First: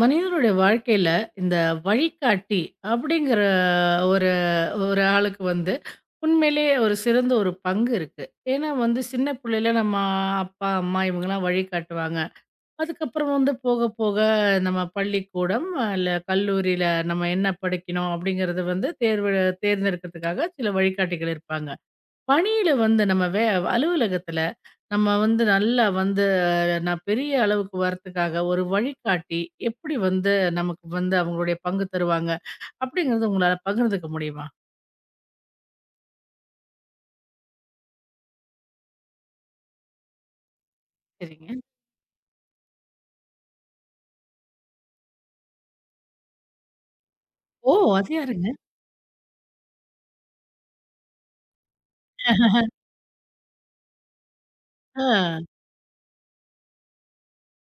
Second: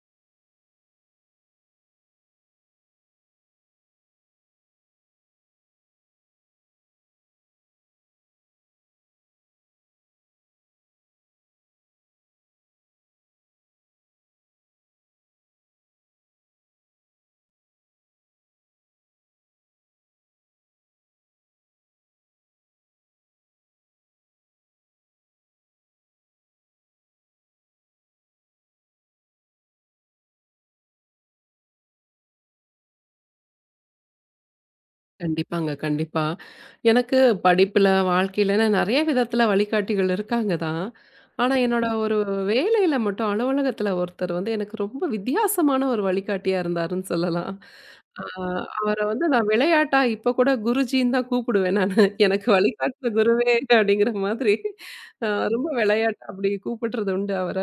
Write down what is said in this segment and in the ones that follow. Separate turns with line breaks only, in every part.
மனிதனுடைய வாழ்க்கையில இந்த வழிகாட்டி அப்படிங்கிற ஒரு ஒரு ஆளுக்கு வந்து உண்மையிலேயே ஒரு சிறந்த ஒரு பங்கு இருக்கு. ஏன்னா வந்து சின்ன பிள்ளையில நம்ம அப்பா, அம்மா இவங்கலாம் வழிகாட்டுவாங்க. அதுக்கப்புறம் வந்து போக போக நம்ம பள்ளிக்கூடம் இல்ல கல்லூரியில நம்ம என்ன படிக்கணும் அப்படிங்கிறது வந்து தேர்வு தேர்ந்தெடுக்கிறதுக்காக சில வழிகாட்டிகள் இருப்பாங்க. பணியில வந்து நம்ம வே அலுவலகத்தில நம்ம வந்து நல்லா வந்து நான் பெரிய அளவுக்கு வரத்துக்காக ஒரு வழிகாட்டி எப்படி வந்து நமக்கு வந்து அவங்களுடைய பங்கு தருவாங்க அப்படிங்கறது உங்களால பகிர்ந்துக்க முடியுமா?
கண்டிப்பாங்க, கண்டிப்பா. எனக்கு படிப்புல, வாழ்க்கையிலன்னு நெறைய விதத்துல வழிகாட்டிகள் இருக்காங்க தான்.
சரிங்க.
ஆனா, என்னோட ஒரு வேலையில மட்டும் அலுவலகத்துல ஒருத்தர் வந்து எனக்கு ரொம்ப வித்தியாசமான ஒரு வழிகாட்டியா இருந்தாருன்னு சொல்லலாம்.
ஓ! அது
ஆ
யாருங்க?
அவர வந்து நான் விளையாட்டா இப்ப கூட குருஜின்னு தான் கூப்பிடுவேன் நானு. எனக்கு வழிகாட்டுன குருவே அப்படிங்கிற மாதிரி அ
ஆ.
ரொம்ப விளையாட்டா அப்படி கூப்பிடுறது உண்டு அவர.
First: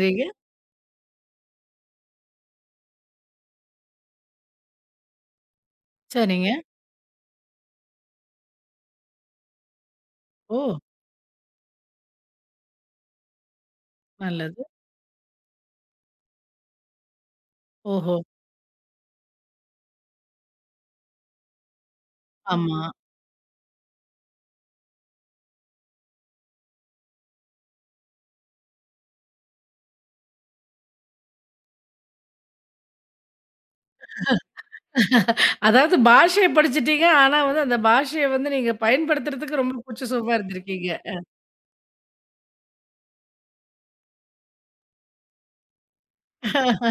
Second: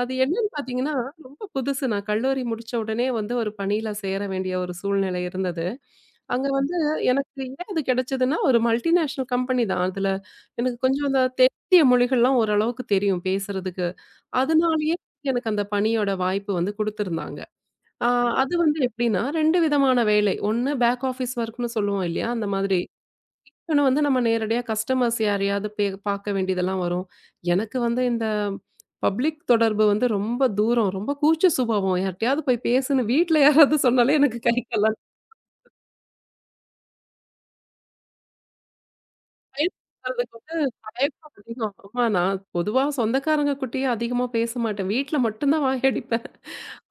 அது என்னன்னு பார்த்தீங்கன்னா, ரொம்ப புதுசு. நான் கல்லூரி முடிச்ச உடனே வந்து ஒரு பணியில சேர வேண்டிய ஒரு சூழ்நிலை இருந்தது. அங்க
சரிங்க.
வந்து எனக்கு ஏன் அது கிடைச்சதுன்னா, ஒரு மல்டிநேஷனல் கம்பெனி தான். அதுல
ஓ!
எனக்கு கொஞ்சம் அந்த தென்னிந்திய மொழிகள்லாம் ஓரளவுக்கு தெரியும் பேசுறதுக்கு.
நல்லது.
அதனாலேயே எனக்கு அந்த பணியோட வாய்ப்பு வந்து குடுத்துருந்தாங்க. ஆ
ஓஹோ!
அது வந்து எப்படின்னா, 2 விதமான வேலை. ஒண்ணு பேக் ஆஃபீஸ் ஒர்க்ன்னு சொல்லுவோம் இல்லையா? அந்த மாதிரி.
ஆமா.
ஆனா வந்து நம்ம நேரடியா கஸ்டமர்ஸ் யாரையாவது பார்க்க வேண்டியதெல்லாம் வரும். எனக்கு வந்து இந்த பப்ளிக் தொடர்பு வந்து ரொம்ப தூரம். ரொம்ப கூச்ச சுபாவம். யார்ட்டயாவது போய் பேசுன்னு வீட்ல யாராவது சொன்னாலே எனக்கு கை கால்லாம்
அதாவது பாஷைய படிச்சுட்டீங்க. ஆனா வந்து அந்த பாஷைய வந்து நீங்க பயன்படுத்துறதுக்கு ரொம்ப கூச்ச
பேசுறதுக்கு
சுபாவா
வந்து
இருந்திருக்கீங்க.
தயக்கம் அதிகம். ஆமா நான் பொதுவா சொந்தக்காரங்க கூட்டயே அதிகமா பேச மாட்டேன். வீட்ல மட்டும் தான் வாயடிப்பேன்.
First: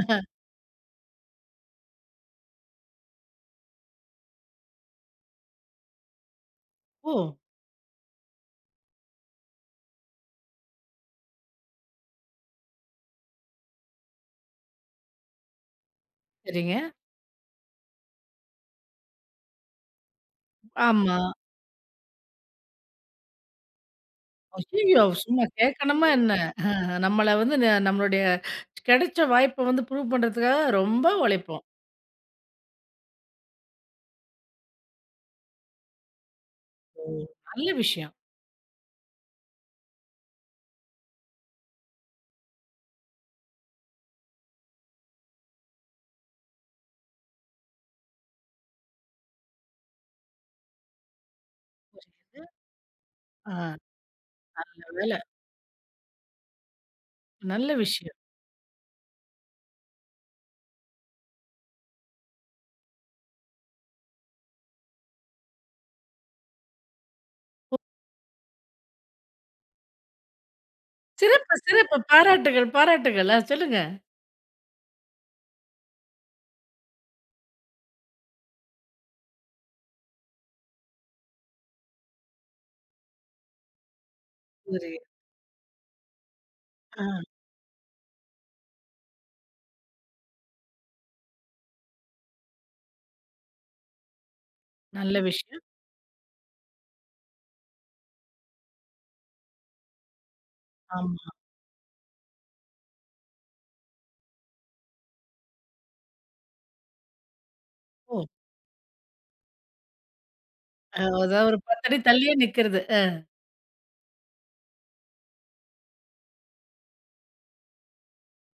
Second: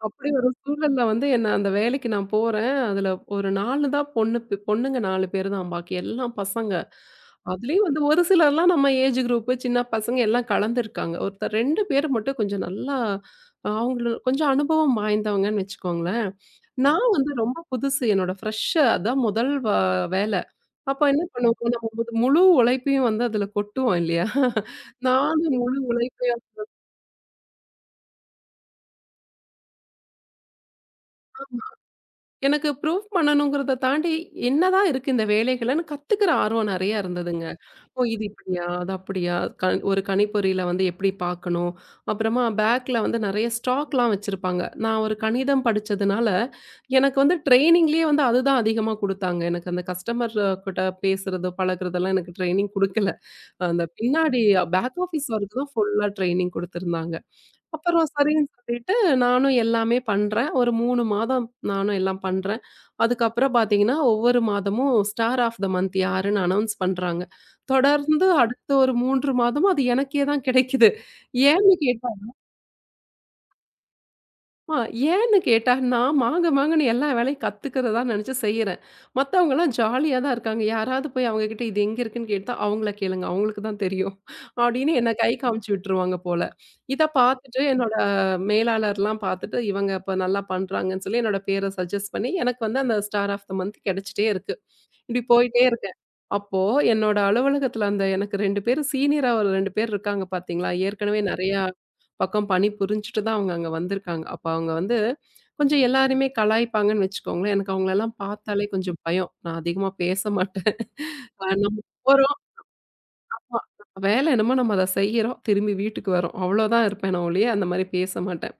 அப்படி ஒரு சூழல்ல வந்து என்ன அந்த வேலைக்கு நான் போறேன். அதுல ஒரு 4 தான் பொண்ணு பொண்ணுங்க 4 பேரு தான். பாக்கி எல்லாம் பசங்க.
ஓ!
அதுலயும் வந்து ஒரு சிலர்லாம் நம்ம ஏஜ் குரூப் சின்ன பசங்க எல்லாம் கலந்துருக்காங்க. ஒருத்தர் 2 பேர் மட்டும் கொஞ்சம் நல்லா அவங்கள கொஞ்சம் அனுபவம் வாய்ந்தவங்கன்னு வச்சுக்கோங்களேன்.
சரிங்க.
நான் வந்து ரொம்ப புதுசு. என்னோட ஃப்ரெஷ்ஷா அதான் முதல் வேல. அப்ப
ஆமா.
என்ன பண்ணுவோம் நம்ம முழு உழைப்பையும் வந்து அதுல கொட்டுவோம் இல்லையா?
ஐய்யயோ! சும்மா
நானும் முழு
கேட்கணுமா என்ன?
உழைப்பையும்
நம்மள வந்து நம்மளுடைய கிடைச்ச வாய்ப்ப வந்து ப்ரூவ் பண்றதுக்காக ரொம்ப உழைப்போம்.
எனக்கு ப்ரூஃப் பண்ணணுங்கிறத தாண்டி, என்னதான் இருக்கு இந்த வேலைகள்ன்னு கத்துக்கிற ஆர்வம் நெறையா
ஓ!
இருந்ததுங்க.
நல்ல
ஓ!
விஷயம்.
இது இப்படியா? அது அப்படியா? க ஒரு கணிப்பொறியில வந்து எப்படி பார்க்கணும்? அப்புறமா பேக்ல வந்து நெறைய ஸ்டாக்லாம் வச்சிருப்பாங்க. நான் ஒரு கணிதம் படிச்சதுனால, எனக்கு வந்து ட்ரெய்னிங்லேயே வந்து அதுதான் அதிகமா குடுத்தாங்க. எனக்கு அந்த கஸ்டமர் கிட்ட பேசுறது, பழகுறதெல்லாம் எனக்கு
புரியுது.
ட்ரெய்னிங் குடுக்கல.
ஆ.
அந்த பின்னாடி
நல்ல
பேக்
வேல.
ஆஃபீஸ் வரைக்கும் தான் ஃபுல்லா ட்ரெய்னிங் குடுத்துருந்தாங்க.
நல்ல
அப்புறம்
விஷயம்.
சரின்னு சொல்லிட்டு நானும் எல்லாமே பண்றேன். ஒரு 3 மாதம் நானும் எல்லாம் பண்றேன். அதுக்கப்புறம் பார்த்தீங்கன்னா, ஒவ்வொரு மாதமும் ஸ்டார் ஆஃப் த மந்த் யாருன்னு அனௌன்ஸ் பண்றாங்க. தொடர்ந்து அடுத்த ஒரு 3 மாதமும் அது எனக்கே தான் கிடைக்குது.
சிறப்பு,
ஏன்னு
சிறப்பு.
கேட்டா
பாராட்டுகள், பாராட்டுகள். ஆ, சொல்லுங்க.
ஆ ஏன்னு கேட்டா, நான் மாங்க மாங்கன்னு எல்லா வேலையும் கத்துக்கிறதா நெனச்சு செய்யறேன். மத்தவங்கலாம் ஜாலியா தான் இருக்காங்க. யாராவது போய் அவங்க கிட்ட இது எங்க இருக்குன்னு கேட்டா, "அவங்கள கேளுங்க. அவங்களுக்கு தான் தெரியும்." அப்படின்னு
புரியுது.
என்ன கை காமிச்சு விட்டுருவாங்க போல.
ஆ.
இத பாத்துட்டு என்னோட மேலாளர்லாம் பாத்துட்டு, இவங்க இப்ப நல்லா பண்றாங்கன்னு சொல்லி என்னோட பேர சஜெஸ்ட் பண்ணி, எனக்கு வந்து அந்த ஸ்டார் ஆஃப் த மந்த் கெடைச்சிட்டே இருக்கு.
நல்ல
இப்படி போயிட்டே
விஷயம்.
இருக்கேன். அப்போ என்னோட அலுவலகத்துல அந்த எனக்கு 2 பேரு சீனியரா ஒரு 2 பேர் இருக்காங்க பாத்தீங்களா? ஏற்கனவே
ஆமா.
நெறையா பக்கம் பணி புரிஞ்சுட்டு தான் அவங்க அங்க வந்திருக்காங்க. அப்ப அவங்க வந்து கொஞ்சம் எல்லாரையுமே கலாய்ப்பாங்கன்னு வச்சுக்கோங்களேன். எனக்கு அவங்களலாம்
ஓ!
பார்த்தாலே கொஞ்சம் பயம். நான் அதிகமா பேச மாட்டேன்.
அதாவது ஒரு
நம்ம
10 அடி தள்ளியே
போறோம்
நிக்கிறது. அ.
ஆமா. வேலை என்னமோ நம்ம அத செய்யறோம். திரும்பி வீட்டுக்கு வரோம். அவ்வளோதான் இருப்பேனே ஒழிய, அந்த மாரி பேச மாட்டேன்.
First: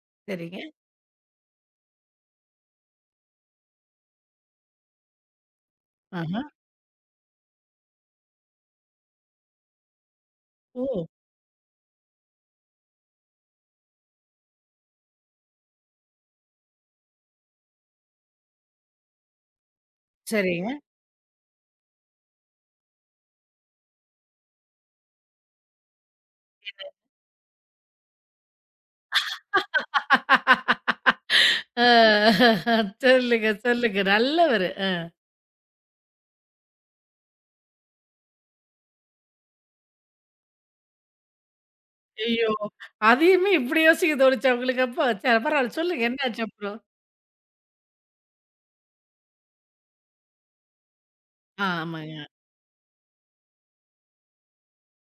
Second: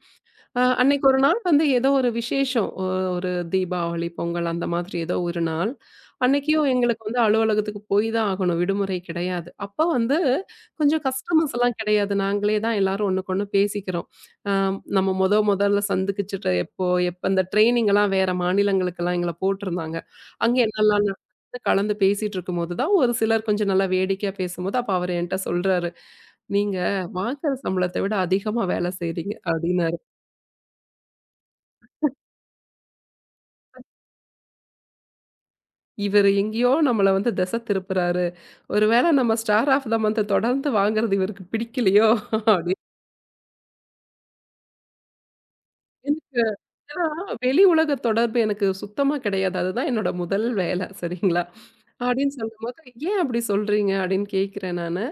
சரிங்க.
அன்னைக்கு ஒரு நாள் வந்து ஏதோ ஒரு விசேஷம். ஒரு தீபாவளி, பொங்கல் அந்த மாதிரி ஏதோ ஒரு நாள்.
ஆஹா.
அன்னைக்கும் எங்களுக்கு வந்து அலுவலகத்துக்கு போய் தான் ஆகணும். விடுமுறை கிடையாது. அப்ப வந்து கொஞ்சம்
ஓ!
கஸ்டமர்ஸ் எல்லாம் கிடையாது. நாங்களே தான் எல்லாரும் ஒண்ணுக்கொண்ணு பேசிக்கிறோம். அ நம்ம மொதல்ல சந்திக்கிச்சுட்டு எப்ப இந்த ட்ரெய்னிங் எல்லாம் வேற மாநிலங்களுக்கெல்லாம் எங்கள போட்டிருந்தாங்க. அங்க
சரிங்க.
என்னெல்லாம் நடக்குதுன்னு கலந்து பேசிட்டு இருக்கும்போது தான் ஒரு சிலர் கொஞ்சம் நல்லா வேடிக்கையா பேசும்போது, அப்ப அவரு என்ட்ட சொல்றாரு, "நீங்க வாங்குற சம்பளத்த விட அதிகமா வேலை செய்றீங்க" அப்படின்னு
ஆ, சொல்லுங்க, சொல்லுங்க. நல்லவரு. அ.
இவரு எங்கேயோ நம்மள வந்து திசை திருப்புறாரு. ஒருவேளை நம்ம ஸ்டார் ஆஃப் த மந்த் தொடர்ந்து வாங்குறது இவருக்கு பிடிக்கலையோ!
ஐயோ!
அப்படின்னு
அதையுமே இப்படி யோசிக்க தோணுச்சா உங்களுக்கு அப்போ? சரி, பரவால்ல, சொல்லுங்க.
எனக்கு
என்னாச்சு அப்புறம்?
ஏன்னா வெளி உலக தொடர்பு எனக்கு சுத்தமா கிடையாது. அதுதான் என்னோட முதல் வேலை சரிங்களா?
ஆமாங்க.
அப்படின்னு சொல்லும்போது, "ஏன் அப்படி சொல்றீங்க?" அப்படின்னு கேட்கிறேன் நானு.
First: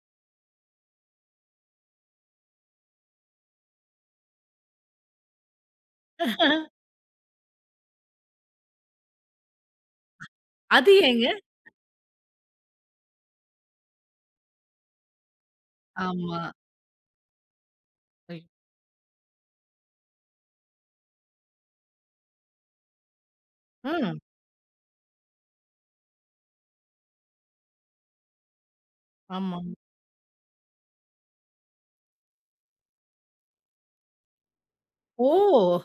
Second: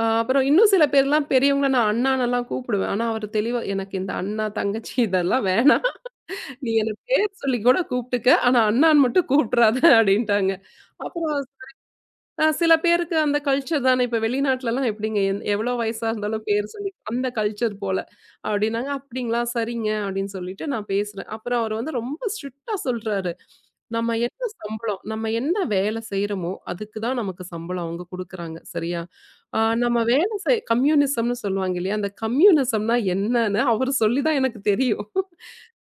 அப்புறம் இன்னும் சில பேர்லாம் பெரியவங்கள நான் அண்ணான்னுலாம் கூப்பிடுவேன். ஆனா அவரு தெளிவா "எனக்கு இந்த அண்ணா, தங்கச்சி இதெல்லாம் வேணாம். நீ என்ன பேர் சொல்லி கூட கூப்பிட்டுக்க. ஆனா அண்ணான்னு மட்டும் கூப்பிட்றாத" அப்படின்ட்டாங்க.
அது ஏங்க?
அப்புறம் சில பேருக்கு அந்த கல்ச்சர் தானே. இப்ப வெளிநாட்லலாம் எப்படிங்க எவ்வளோ வயசா
ஆமா.
இருந்தாலும் பேர் சொல்லி அந்த கல்ச்சர் போல.
ஐயோ!
அப்படின்னாங்க. "அப்படிங்களா? சரிங்க." அப்படின்னு சொல்லிட்டு நான் பேசுறேன். அப்புறம் அவர் வந்து ரொம்ப ஸ்ட்ரிக்ட்டா சொல்றாரு. "நம்ம
ம்.
என்ன சம்பளம், நம்ம என்ன வேலை செய்றோமோ, அதுக்கு தான் நமக்கு சம்பளம் அவங்க குடுக்குறாங்க. சரியா?
ஆமா.
நம்ம வேலை செய்" கம்யூனிசம்னு சொல்லுவாங்க இல்லையா? அந்த கம்யூனிசம்னா என்னன்னு அவரு சொல்லி தான் எனக்கு தெரியும்.
ஓ!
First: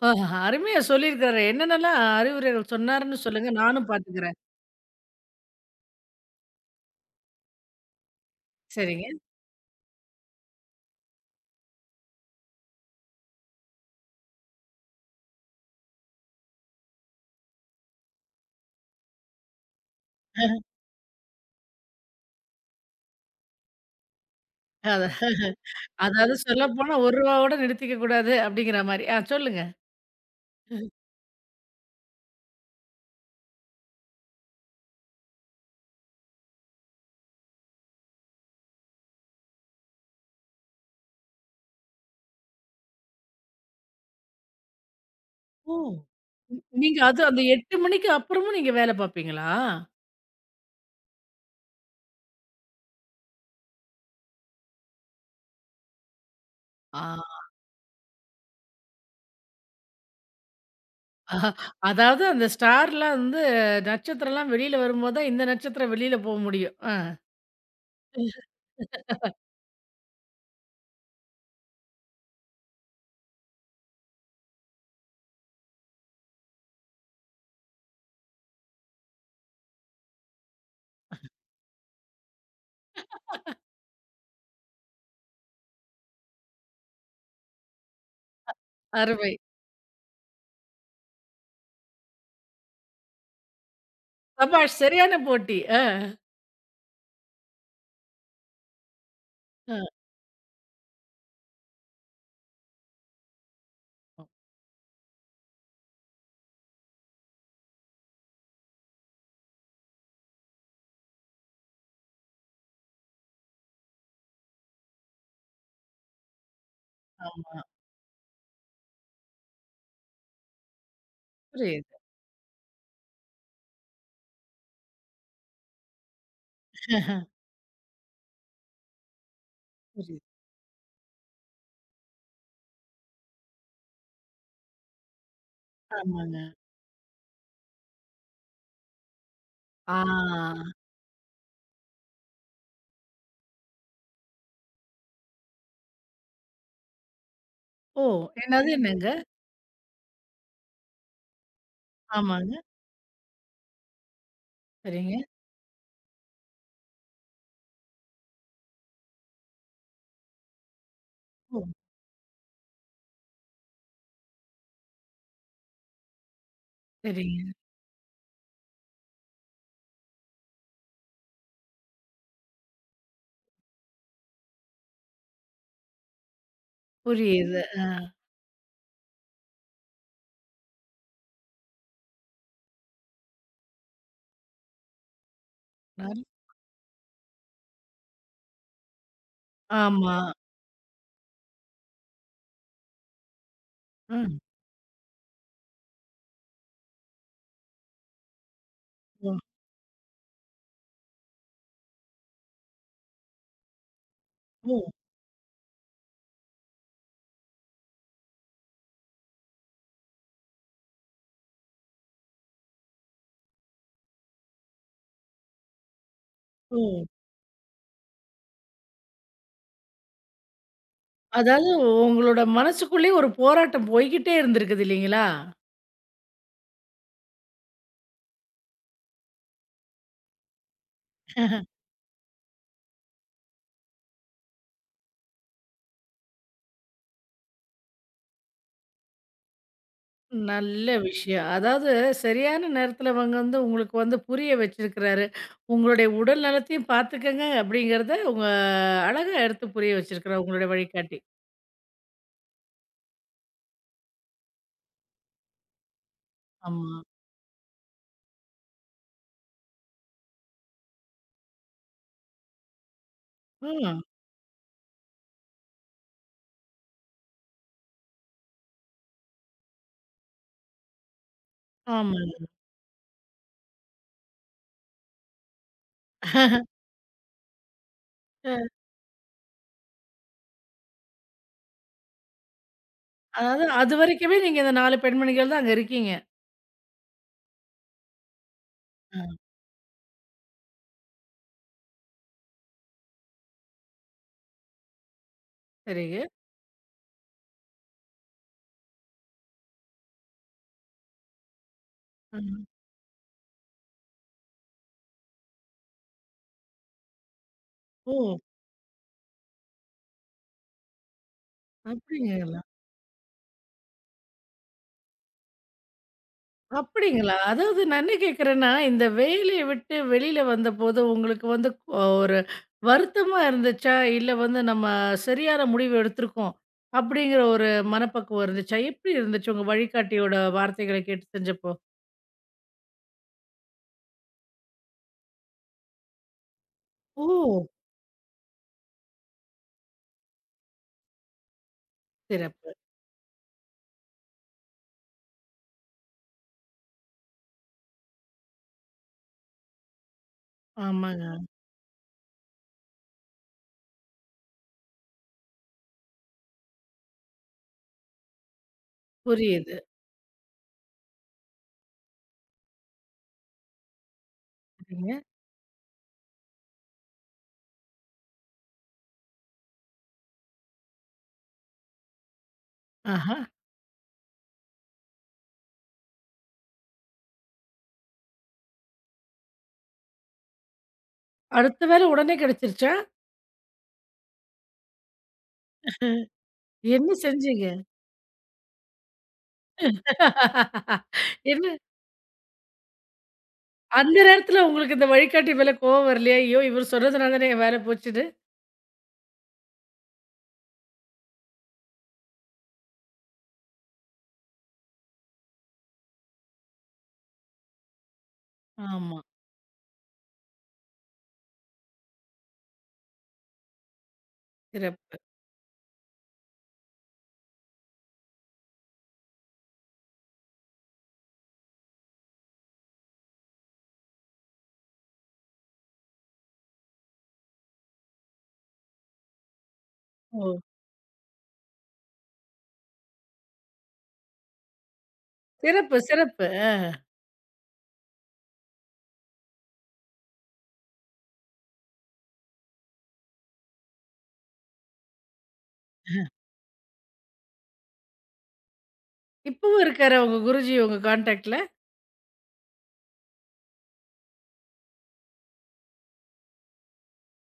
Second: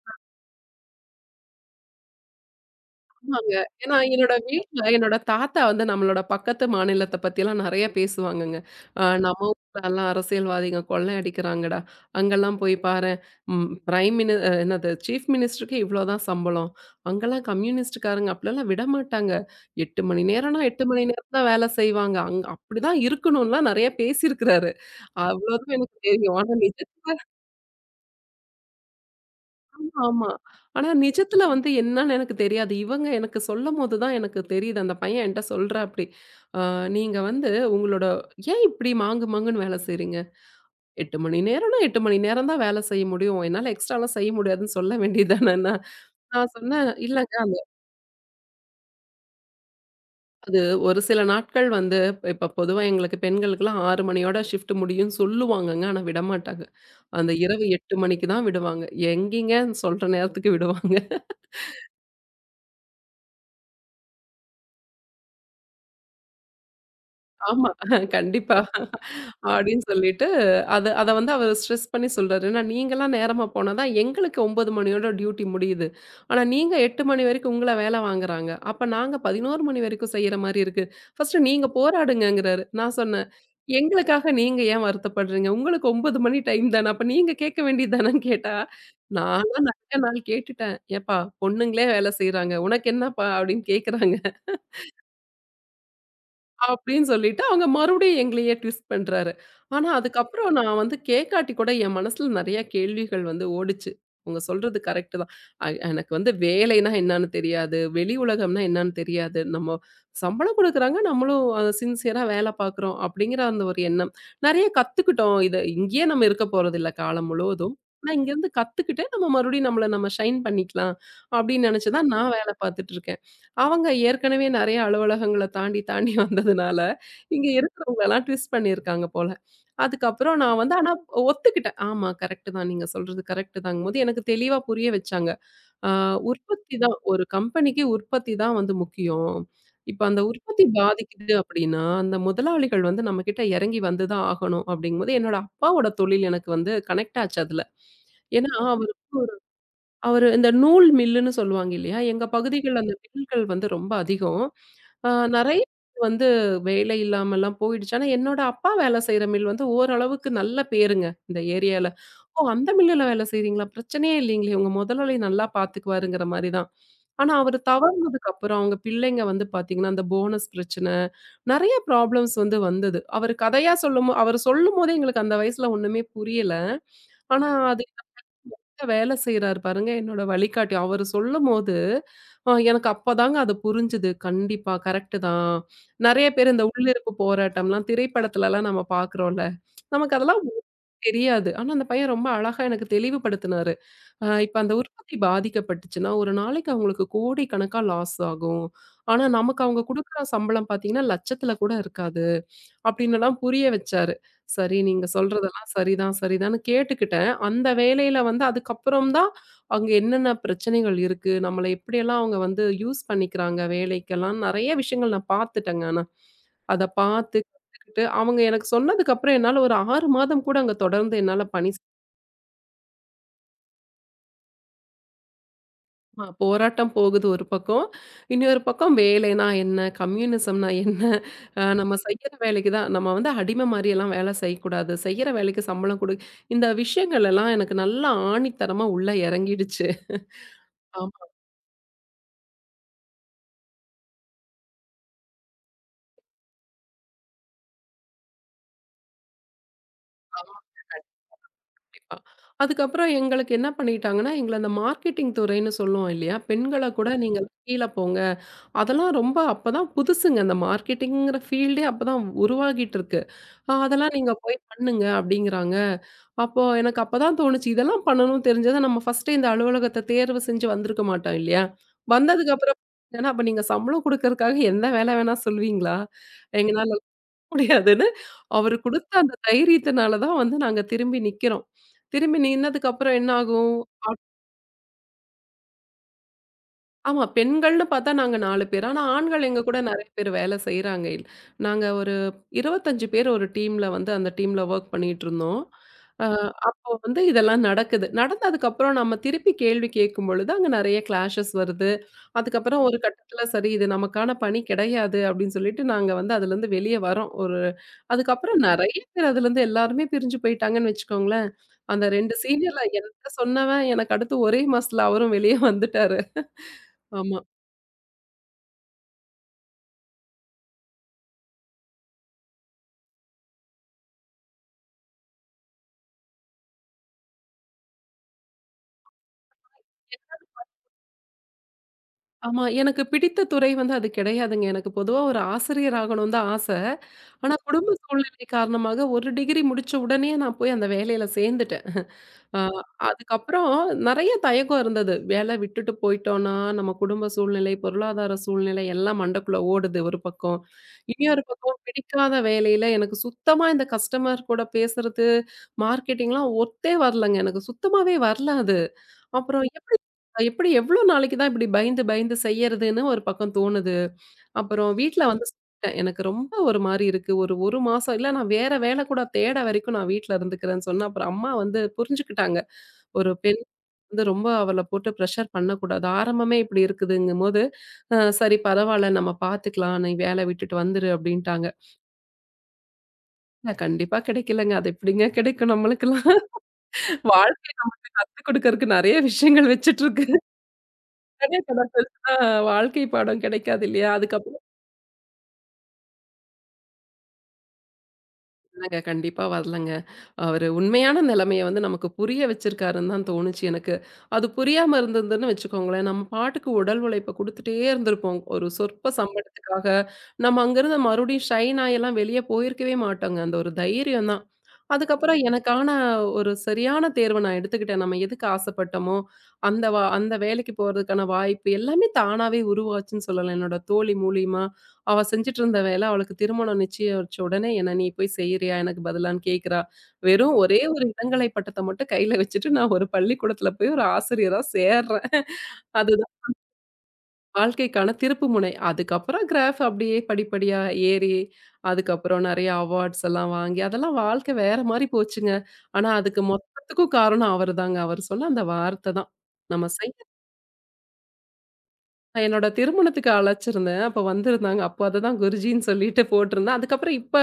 அருமையா சொல்லியிருக்காரு. என்னென்னலாம் அறிவுரைகள் சொன்னாருன்னு சொல்லுங்க.
ஆமாங்க.
நானும்
ஏன்னா என்னோட
பாத்துக்கிறேன்.
வீட்ல என்னோட தாத்தா வந்து நம்மளோட பக்கத்து மாநிலத்த பத்திலாம் நெறைய பேசுவாங்கங்க.
சரிங்க.
நம்ம ஊர்லலாம் அரசியல்வாதிங்க கொள்ளை அடிக்கிறாங்கடா. அங்கெல்லாம் போய் பாரேன். ம் பிரைம் மினி அ என்னது சீஃப் மினிஸ்டருக்கு இவ்ளோ தான் சம்பளம். அங்கலாம் கம்யூனிஸ்ட்காரங்க அப்படிலாம் விடமாட்டாங்க. 8 மணி நேரம்னா 8 மணி நேரம் தான் வேலை செய்வாங்க. அங்க அப்படிதான் இருக்கணும்லாம் நெறைய பேசியிருக்கிறாரு.
அதான்.
அவ்ளோதான் எனக்கு
அதாவது
தெரியும். ஆனா நிஜ
சொல்லப்போனா ரூ. 1 நிறுத்திக்க கூடாது அப்படிங்கிற மாரி. ஆ, சொல்லுங்க.
ஆமா. ஆனா நிஜத்துல வந்து என்னன்னு எனக்கு தெரியாது. இவங்க எனக்கு சொல்லும்போது தான் எனக்கு தெரியுது. அந்த பையன் என்ட்ட சொல்றான் அப்படி. "ஆ நீங்க வந்து உங்களோட ஏன் இப்படி மாங்கு மாங்குன்னு வேலை செய்றீங்க? 8 மணி நேரம்னா 8 மணி நேரம் தான் வேலை செய்ய முடியும். என்னால எக்ஸ்ட்ராலாம் செய்ய முடியாதுன்னு சொல்ல வேண்டியது தானேன்னா."
ஓ!
நான் சொன்னேன்,
நீங்க அது
"இல்லங்க
அந்த
அது
8 மணிக்கு அப்புறமும் நீங்க வேல பாப்பீங்களா?
அது ஒரு சில நாட்கள் வந்து இப்ப பொதுவா எங்களுக்கு பெண்களுக்கெல்லாம் 6 மணியோட ஷிஃப்ட் முடியும்னு சொல்லுவாங்கங்க. ஆனா விடமாட்டாங்க.
ஆ.
அந்த இரவு 8 மணிக்கு தான் விடுவாங்க." எங்கேங்க சொல்ற நேரத்துக்கு விடுவாங்க.
அதாவது அந்த ஸ்டார்லாம் வந்து நட்சத்திரம்லாம் வெளியில வரும்போது தான், இந்த நட்சத்திரம் வெளியில போ முடியும். ஆ.
ஆமா. கண்டிப்பா. அப்படின்னு சொல்லிட்டு அத அத வந்து அவரு ஸ்ட்ரெஸ் பண்ணி சொல்றாரு. ஏன்னா, நீங்கலாம் நேரமா போனா தான் எங்களுக்கு 9 மணியோட டியூட்டி முடியுது. ஆனா, நீங்க 8 மணி வரைக்கும் உங்கள வேல வாங்குறாங்க. அப்ப நாங்க 11 மணி வரைக்கும் செய்ற மாரி இருக்கு. ஃபர்ஸ்ட்டு நீங்க போராடுங்கங்கிறாரு. நான் சொன்னேன், "எங்களுக்காக நீங்க ஏன் வருத்தப்படுறீங்க? உங்களுக்கு 9 மணி டைம் தானே. அப்ப நீங்க கேட்க வேண்டியது தானேன்னு" கேட்டா,
அருமை.
நான்லாம் நெறைய நாள் கேட்டுட்டேன். "ஏப்பா பொண்ணுங்களே வேல செய்றாங்க. உனக்கு என்னப்பா?" அப்படின்னு கேட்குறாங்க.
சபாஷ்! சரியான போட்டி. ஆ.
அப்படின்னு சொல்லிட்டு அவங்க மறுபடியும் எங்களையே ட்விஸ்ட் பண்றாரு.
ஆ.
ஆனா, அதுக்கப்புறம் நான் வந்து கேட்காட்டி கூட என் மனசுல நெறைய கேள்விகள் வந்து ஓடுச்சு. அவங்க சொல்றது கரெக்ட் தான். எனக்கு வந்து வேலைன்னா என்னன்னு தெரியாது. வெளி உலகம்னா என்னன்னு தெரியாது. நம்ம சம்பளம் குடுக்குறாங்க, நம்மளும் சின்சியரா வேலை பார்க்குறோம் அப்படிங்கிற அந்த ஒரு எண்ணம். நெறைய கத்துக்கிட்டோம். இத இங்கேயே நம்ம இருக்க போறதில்ல காலம்
ஆமா.
முழுவதும். ஆனா, இங்கேருந்து கத்துக்கிட்டு நம்ம மறுபடியும் நம்மள நம்ம ஷைன் பண்ணிக்கலாம் அப்படின்னு நெனைச்சு
புரியுது.
தான் நான் வேலை பார்த்துட்டு இருக்கேன். அவங்க ஏற்கனவே நெறைய அலுவலகங்கள தாண்டி, தாண்டி வந்ததுனால, இங்க இருக்கிறவங்களலாம் ட்விஸ்ட் பண்ணியிருக்காங்க போல.
புரியுது.
அதுக்கப்புறம் நான் வந்து ஆனா ஒத்துக்கிட்டேன். ஆமா கரெக்ட்டு தான். நீங்க சொல்றது கரெக்ட்டு தாங்கும்போது எனக்கு தெளிவா புரிய வச்சாங்க. ஆ
ஆமாங்க.
உற்பத்தி தான் ஒரு கம்பெனிக்கு உற்பத்தி தான் வந்து முக்கியம். இப்ப அந்த
ஆ.
உற்பத்தி பாதிக்குது அப்டின்னா, அந்த முதலாளிகள் வந்து நம்ம கிட்ட எறங்கி வந்து தான் ஆகணும் அப்டிங்கும்போது, என்னோட அப்பாவோட தொழில் எனக்கு வந்து கனெக்ட் ஆச்சு அதுல.
ஓ!
ஏன்னா
என்னது என்னங்க?
அவரு இந்த நூல் மில்லுன்னு சொல்லுவாங்க இல்லையா? எங்க
ஆமாங்க.
பகுதிகள்ல அந்த மில்கள் வந்து ரொம்ப அதிகம். அ
சரிங்க.
நெறைய வந்து வேலை இல்லாமல்லாம் போயிடுச்சு. ஆனா, என்னோட அப்பா வேலை செய்ற மில் வந்து ஓரளவுக்கு நல்ல பேருங்க, இந்த
ஓ!
ஏரியால. "ஓ! அந்த மில்லுல வேலை செய்றீங்களா? பிரச்சனையே இல்லைங்களே! உங்க முதலாளி நல்லா பாத்துக்குவாருங்கிற" மாரி தான். ஆனா,
சரிங்க.
அவரு தவறுனதுக்கு அப்புறம் அவங்க பிள்ளைங்க வந்து பாத்தீங்கன்னா, அந்த போனஸ் பிரச்சனை, நெறைய ப்ராப்ளம்ஸ் வந்து வந்தது. அவரு கதையா சொல்லும்போதே எங்களுக்கு அந்த வயசுல ஒண்ணுமே புரியல. ஆனா,
புரியுது.
அது வேலை செய்றாரு பாருங்க, என்னோட வழிகாட்டி. அவரு சொல்லும்போது, எனக்கு அப்பதாங்க அது புரிஞ்சுது. கண்டிப்பா கரெக்ட்டு தான்.
நல்
நெறைய பேர் இந்த உள்ளிருப்பு போராட்டம்லாம் திரைப்படத்துலலாம் நம்ம பார்க்குறோம்ல. நமக்கு
ஆமா.
அதெல்லாம் தெரியாது. ஆனா அந்த பையன் ரொம்ப அழகா எனக்கு தெளிவுபடுத்தினாரு.
ம்.
இப்ப அந்த உற்பத்தி பாதிக்கப்பட்டுச்சுன்னா, ஒரு நாளைக்கு அவங்களுக்கு கோடிக்கணக்கா லாஸ் ஆகும். ஆனா,
ஓ!
நமக்கு அவங்க குடுக்குற சம்பளம் பார்த்தீங்கன்னா, லட்சத்தில கூட இருக்காது. அப்படின்னுலாம் புரிய வச்சாரு. சரி,
ஓ!
நீங்க சொல்றதெல்லாம் சரிதான், சரிதான்னு கேட்டுக்கிட்டேன். அந்த வேலையில வந்து அதுக்கப்புறம் தான் அங்க என்னென்ன பிரச்சனைகள் இருக்கு, நம்மள எப்படியெல்லாம் அவங்க வந்து யூஸ் பண்ணிக்கிறாங்க வேலைக்கெல்லாம் நெறைய விஷயங்கள் நான் பார்த்துட்டேங்க ஆனா.
ஓ!
அத பார்த்து, கத்துக்கிட்டு அவங்க எனக்கு சொன்னதுக்கப்புறம் என்னால ஒரு 6 மாதம் கூட அங்க தொடர்ந்து என்னால பணி
அதாவது உங்களோட மனசுக்குள்ளேயே ஒரு போராட்டம் போய்க்கிட்டே இருந்திருக்குது இல்லைங்களா?
ஆமா, போராட்டம் போகுது ஒரு பக்கம். இன்னொரு பக்கம் வேலைனா என்ன? கம்யூனிசம்னா என்ன? நம்ம செய்யற வேலைக்கு தான் நம்ம வந்து அடிமை மாரியெல்லாம் வேலை செய்யக்கூடாது. செய்யற வேலைக்கு சம்பளம் குடு இந்த விஷயங்கள் எல்லாம் எனக்கு நல்லா ஆணித்தரமா உள்ள இறங்கிடுச்சு.
நல்ல
ஆமா,
விஷயம். அதாவது சரியான நேரத்துல அவங்க வந்து உங்களுக்கு வந்து புரிய வச்சிருக்கிறாரு. உங்களுடைய உடல் நலத்தையும் பார்த்துக்கங்க அப்படிங்கிறத உங்க அழகா எடுத்து புரிய வச்சிருக்கிறார்
ஆமா.
உங்களுடைய வழிகாட்டி.
கண்டிப்பா. அதுக்கப்புறம் எங்களுக்கு என்ன பண்ணிட்டாங்கன்னா, எங்கள அந்த மார்க்கெட்டிங் துறைன்னு சொல்லுவோம் இல்லையா? பெண்கள
ஆமா.
கூட நீங்க கீழ போங்க. அதெல்லாம் ரொம்ப அப்பதான் புதுசுங்க. அந்த மார்க்கெட்டிங்கிற ஃபீல்டே அப்பதான் உருவாகிட்டு இருக்கு.
ம்.
அதெல்லாம் நீங்க போய் பண்ணுங்க அப்படிங்கிறாங்க. அப்போ எனக்கு அப்பதான் தோணுச்சு, இதெல்லாம் பண்ணணும் தெரிஞ்சா நம்ம ஃபர்ஸ்ட்டே இந்த அலுவலகத்த தேர்வு செஞ்சு வந்திருக்க மாட்டோம் இல்லையா?
ஆமா.
வந்ததுக்கு அப்புறம் ஏன்னா அப்ப நீங்க சம்பளம் குடுக்கறதுக்காக எந்த வேலை வேணா சொல்வீங்களா? எங்கனால முடியாதுன்னு,
அ
அவரு குடுத்த அந்த தைரியத்தினால தான் வந்து நாங்க திரும்பி நிக்கிறோம். திரும்பி நின்னதுக்கு அப்புறம் என்ன
அதாவது
ஆகும்?
அதுவரைக்குமே நீங்க இந்த 4 பெண்மணிகள் தான் அங்க இருக்கீங்க.
ஆமா. பெண்கள்னு பாத்தா நாங்க 4 பேர். ஆனா,
ஆ.
ஆண்கள் எங்க கூட நெறைய பேர் வேல செய்றாங்க. நாங்க ஒரு 25 பேர் ஒரு டீம்ல வந்து அந்த டீம்ல வொர்க் பண்ணிட்டுருந்தோம். அ
சரிங்க.
அப்போ வந்து இதெல்லாம் நடக்குது. நடந்ததுக்கப்புறம் நம்ம திருப்பி கேள்வி கேட்கும் பொழுது, அங்க நெறைய கிளாஷஸ் வருது.
ம்.
அதுக்கப்புறம் ஒரு கட்டத்துல சரி இது நமக்கான பணி கிடையாது அப்படின்னு சொல்லிட்டு நாங்க வந்து அதுலருந்து வெளிய வரோம்.
ஓ!
அதுக்கப்புறம் நெறைய பேர் அதுலருந்து எல்லாருமே பிரிஞ்சு போயிட்டாங்கன்னு வச்சுக்கோங்களேன். அந்த 2
அப்படிங்களா?
சீனியர்ல என்ட்ட சொன்னவன் எனக்கு அடுத்து ஒரே மாசத்துல அவரும் வெளிய வந்துட்டாரு.
அப்படிங்களா?
ஆமா.
அதாவது நான் என்ன கேட்கிறேன்னா, இந்த வேலைய விட்டு வெளியில வந்தபோது உங்களுக்கு வந்து ஒரு வருத்தமா இருந்துச்சா? இல்ல வந்து நம்ம சரியான முடிவு எடுத்திருக்கோம் அப்படிங்கிற ஒரு மனப்பக்குவம் இருந்துச்சா? எப்படி இருந்துச்சு உங்க வழிகாட்டியோட வார்த்தைகள கேட்டு செஞ்சப்போ?
ஆமா. எனக்கு பிடித்த துறை வந்து அது கிடையாதுங்க. எனக்கு பொதுவா ஒரு ஆசிரியர் ஆகணும்னு தான் ஆசை.
ஓ!
ஆனா குடும்ப சூழ்நிலை காரணமாக ஒரு டிகிரி முடிச்ச உடனே நான் போய் அந்த வேலையில சேர்ந்துட்டேன். அ
சிறப்பு.
அதுக்கப்புறம் நெறைய தயக்கம் இருந்தது. வேலை விட்டுட்டு போயிட்டோம்னா, நம்ம குடும்ப சூழ்நிலை, பொருளாதார சூழ்நிலை எல்லாம் மண்டக்குள்ள ஓடுது ஒரு பக்கம்.
ஆமாங்க.
இன்னொரு பக்கம் பிடிக்காத வேலையில எனக்கு சுத்தமா இந்த கஸ்டமர் கூட பேசுறது, மார்க்கெட்டிங்லாம் ஒத்தே வரலங்க. எனக்கு சுத்தமாவே வரல அது. அப்புறம்
புரியுது.
எப்படி எப்படி எவ்வளோ நாளைக்கு தான் இப்படி பயந்து பயந்து செய்யறதுன்னு ஒரு பக்கம் தோணுது. அப்புறம்
சரிங்க.
வீட்ல வந்து சொல்லிட்டேன். எனக்கு ரொம்ப ஒரு மாரி இருக்கு. ஒரு 1 மாசம் இல்ல நான் வேற வேலை கூட தேட வரைக்கும் நான் வீட்ல இருந்துக்கிறேன்னு சொன்னேன். அப்புறம் அம்மா வந்து புரிஞ்சுக்கிட்டாங்க. ஒரு
ஆஹா.
பெண் வந்து ரொம்ப அவள போட்டு பிரஷர் பண்ணக்கூடாது. ஆரம்பமே இப்படி இருக்குதுங்கும்போது, சரி பரவால்ல நம்ம பார்த்துக்கலாம். நீ வேலை விட்டுட்டு வந்துரு அப்படின்ட்டாங்க.
அடுத்த வேலை உடனே கிடைச்சிருச்சா?
இல்ல கண்டிப்பா கிடைக்கலங்க. அது எப்படிங்க கிடைக்கும் நம்மளுக்கெல்லாம்?
என்ன செஞ்சீங்க?
வாழ்க்கை கத்து குடுக்கறக்கு நெறைய விஷயங்கள் வச்சுட்டு இருக்கு. நிறைய
என்ன
கதை பெருசா வாழ்க்கை பாடம் கிடைக்காது இல்லையா?
அந்த
அதுக்கப்புறம்
நேரத்துல உங்களுக்கு இந்த வழிகாட்டி மேல கோவம் வரலையா? ஐயோ! இவரு சொன்னதுனால தானே என் வேல போச்சுன்னு?
இல்லங்க. கண்டிப்பா வரலங்க. அவரு உண்மையான நிலைமைய வந்து நமக்கு புரிய வச்சிருக்காருன்னு தான் தோணுச்சு எனக்கு. அது புரியாம இருந்ததுன்னு வச்சுக்கோங்களேன், நம்ம பாட்டுக்கு உடல் உழைப்ப குடுத்துட்டே இருந்திருப்போம். ஒரு சொற்ப
ஆமா.
சம்பளத்துக்காக, நம்ம அங்கிருந்து மறுபடியும் ஷைன் ஆயெல்லாம் வெளிய போயிருக்கவே மாட்டோங்க. அந்த ஒரு தைரியம் தான்.
சிறப்பு.
அதுக்கப்புறம் எனக்கான ஒரு சரியான தேர்வ நான் எடுத்துக்கிட்டேன். நம்ம எதுக்கு ஆசைப்பட்டோமோ, அந்த வேலைக்கு போறதுக்கான வாய்ப்பு எல்லாமே தானாவே உருவாச்சுன்னு சொல்லலாம். என்னோட தோழி மூலியமா, அவ செஞ்சுட்டு இருந்த வேலை அவளுக்கு திருமணம் நிச்சயிச்ச உடனே என்ன "நீ போய் செய்றியா? எனக்கு பதிலான்னு" கேட்கிறா. வெறும்
ஓ!
ஒரே ஒரு இளங்கலை பட்டத்த மட்டும் கையில வச்சுட்டு நான் ஒரு பள்ளிக்கூடத்துல போய் ஒரு ஆசிரியரா சேர்றேன்.
சிறப்பு,
அது
சிறப்பு.
வாழ்க்கைக்கான திருப்புமுனை. அதுக்கப்புறம் கிராஃப் அப்படியே படிப்படியா ஏறி, அதுக்கப்புறம் நெறைய அவார்ட்ஸ் எல்லாம் வாங்கி, அதெல்லாம் வாழ்க்கை வேற மாரி போச்சுங்க. ஆனா, அதுக்கு மொத்தத்துக்கும் காரணம் அவருதாங்க. அவர் சொன்ன அந்த வார்த்த தான்.
இப்பவும்
நம்ம செய்ய
இருக்காரா உங்க குருஜி உங்க கான்டாக்ட்ல?
நான் என்னோட திருமணத்துக்கு அழைச்சிருந்தேன். அப்ப வந்திருந்தாங்க. அப்போ அத தான் குருஜின்னு சொல்லிட்டு போட்டிருந்தேன். அதுக்கப்புறம் இப்ப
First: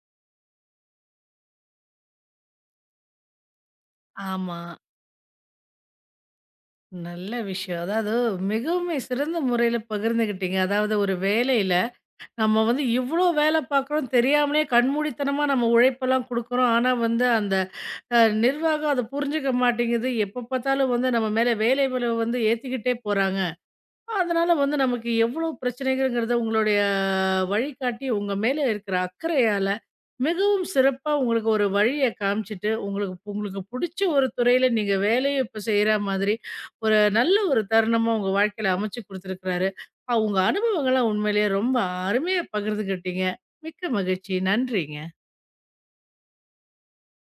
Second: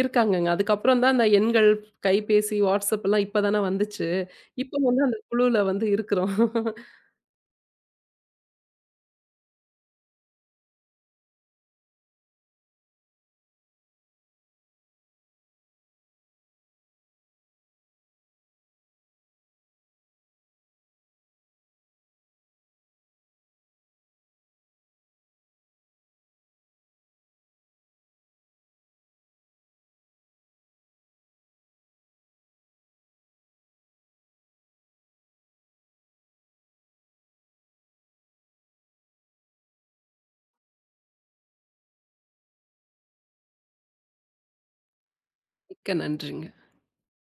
இருக்காங்கங்க. அதுக்கப்புறம் தான் அந்த எண்கள், கைபேசி, வாட்ஸ்அப் எல்லாம் இப்ப தான வந்துச்சு.
ஆமா.
இப்ப வந்து அந்த குழுல வந்து இருக்கிறோம்.
நல்ல விஷயம். அதாவது மிகவுமே சிறந்த முறையில பகிர்ந்துகிட்டீங்க. அதாவது ஒரு வேலையில நம்ம வந்து இவ்ளோ வேலை பார்க்குறோம் தெரியாமலே கண்மூடித்தனமா நம்ம உழைப்பெல்லாம் குடுக்குறோம். ஆனா வந்து அந்த அ நிர்வாகம் அத புரிஞ்சுக்க மாட்டேங்குது. எப்ப பார்த்தாலும் வந்து நம்ம மேல வேலை பளுவ வந்து ஏத்திக்கிட்டே போறாங்க. அதனால வந்து நமக்கு எவ்வளோ பிரச்சனைகள்ங்கிறத உங்களுடைய வழிகாட்டி உங்க மேல இருக்கிற அக்கறையால மிகவும் சிறப்பா உங்களுக்கு ஒரு வழிய காமிச்சிட்டு உங்களுக்கு உங்களுக்கு பிடிச்ச ஒரு துறையில நீங்க வேலையும் இப்ப செய்யற மாதிரி ஒரு நல்ல ஒரு தருணமா உங்க வாழ்க்கையில அமைச்சு கொடுத்துருக்கிறாரு. உங்க அனுபவங்கள்லாம் உண்மையிலேயே ரொம்ப அருமையா பகிர்ந்துக்கிட்டீங்க. மிக்க மகிழ்ச்சி, நன்றிங்க.
மிக்க நன்றிங்க.